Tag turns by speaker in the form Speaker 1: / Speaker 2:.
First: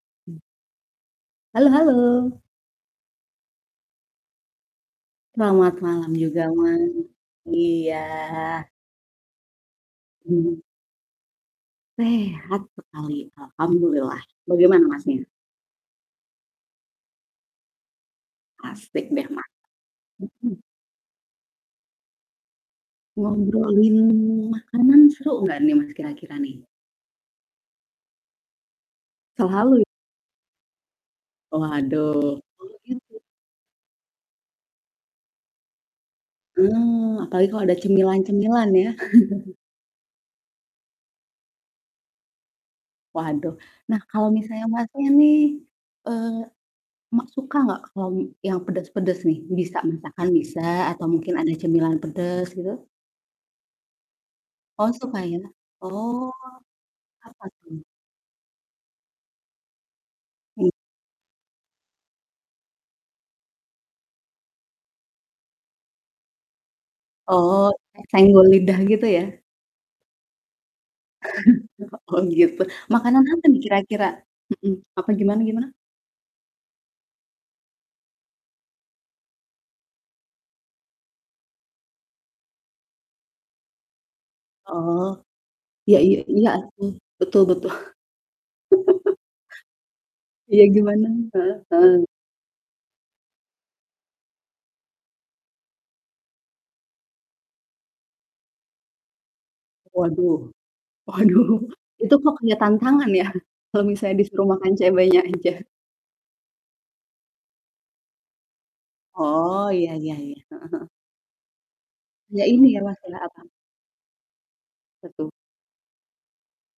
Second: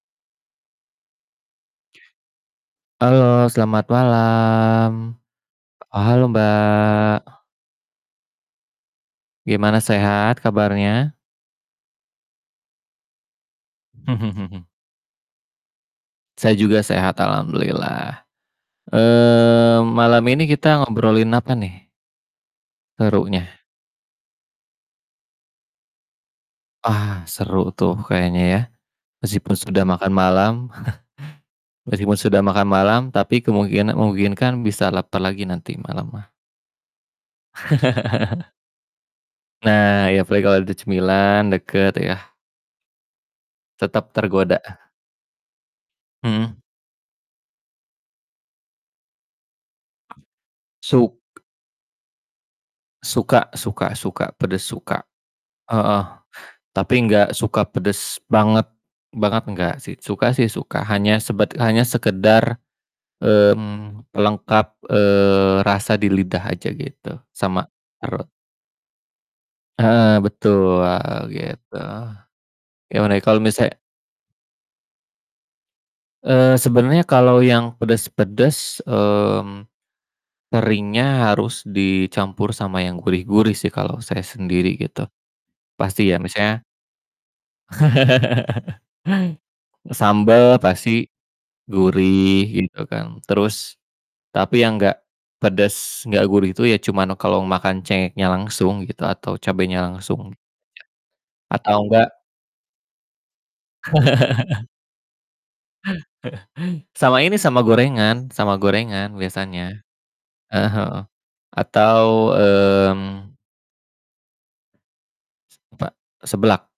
Speaker 1: Halo halo.
Speaker 2: Halo, selamat malam.
Speaker 1: Selamat malam
Speaker 2: Halo,
Speaker 1: juga, Mas,
Speaker 2: Mbak.
Speaker 1: iya.
Speaker 2: Gimana sehat
Speaker 1: Mmm.
Speaker 2: kabarnya?
Speaker 1: Sehat sekali alhamdulillah. Bagaimana Masnya?
Speaker 2: Saya juga sehat alhamdulillah.
Speaker 1: Asih deh, Mas,
Speaker 2: Eee, malam ini
Speaker 1: mmm.
Speaker 2: kita ngobrolin apa nih serunya?
Speaker 1: Ngobrolin makanan seru nggak nih, Mas, kira-kira nih?
Speaker 2: Ah, seru tuh kayaknya ya? Meskipun
Speaker 1: Selalu.
Speaker 2: sudah makan malam, meskipun sudah
Speaker 1: Waduh
Speaker 2: makan
Speaker 1: kalo
Speaker 2: malam
Speaker 1: gitu
Speaker 2: tapi kemungkina memungkinkan bisa lapar lagi nanti malam mah.
Speaker 1: Mmm, apalagi kalau ada cemilan-cemilan ya.
Speaker 2: Nah ya apalagi kalau ada cemilan, deket ya.
Speaker 1: Waduh, nah
Speaker 2: Tetep
Speaker 1: kalau
Speaker 2: tergoda.
Speaker 1: misalnya Masnya nih, eee,
Speaker 2: Mhm.
Speaker 1: Mas suka nggak kalau m yang pedes-pedes nih, bisa, misalkan bisa atau
Speaker 2: Suk
Speaker 1: mungkin ada cemilan pedes gitu?
Speaker 2: suka suka suka, pedas
Speaker 1: Oh
Speaker 2: suka.
Speaker 1: suka ya?
Speaker 2: Heeh,
Speaker 1: Oh,
Speaker 2: tapi gak
Speaker 1: apa
Speaker 2: suka
Speaker 1: tuh?
Speaker 2: pedes banget banget nggak sih, suka sih
Speaker 1: Hmm.
Speaker 2: suka hanya sebat hanya sekedar, mmm, pelengkap, eee, rasa di lidah aja gitu, sama
Speaker 1: Oh, kayak
Speaker 2: perut.
Speaker 1: senggol lidah gitu ya?
Speaker 2: Heeh, betul, heeh, gitu.
Speaker 1: Oh gitu.
Speaker 2: Gimana ya
Speaker 1: Makanan
Speaker 2: kalo
Speaker 1: apa nih
Speaker 2: misalnya
Speaker 1: kira-kira? Mhm, apa gimana gimana?
Speaker 2: eee, sebenernya kalo yang pedes-pedes, mmm, seringnya harus dicampur sama yang gurih-gurih sih kalo saya sendiri
Speaker 1: Oh,
Speaker 2: gitu.
Speaker 1: iya
Speaker 2: Pasti
Speaker 1: iya
Speaker 2: ya
Speaker 1: iya
Speaker 2: misalnya,
Speaker 1: atuh, betul betul.
Speaker 2: sambel
Speaker 1: Iya gimana
Speaker 2: pasti
Speaker 1: heeh heeh.
Speaker 2: gurih gitu kan, terus tapi yang nggak pedes nggak gurih itu ya cuman kalo makan cengeknya langsung gitu atau cabenya langsung
Speaker 1: Waduh,
Speaker 2: gitu ya.
Speaker 1: waduh
Speaker 2: Atau enggak
Speaker 1: itu kok kayak tantangan ya? Kalau misalnya disuruh makan cabenya aja.
Speaker 2: Sama ini sama gorengan sama gorengan
Speaker 1: Oh,
Speaker 2: biasanya.
Speaker 1: iya iya iya,
Speaker 2: Ah
Speaker 1: heeh
Speaker 2: hah
Speaker 1: heeh.
Speaker 2: heeh heeh. Atau,
Speaker 1: Iya inilah, kayak
Speaker 2: mmm
Speaker 1: apa? Apa tuh?
Speaker 2: semta seblak.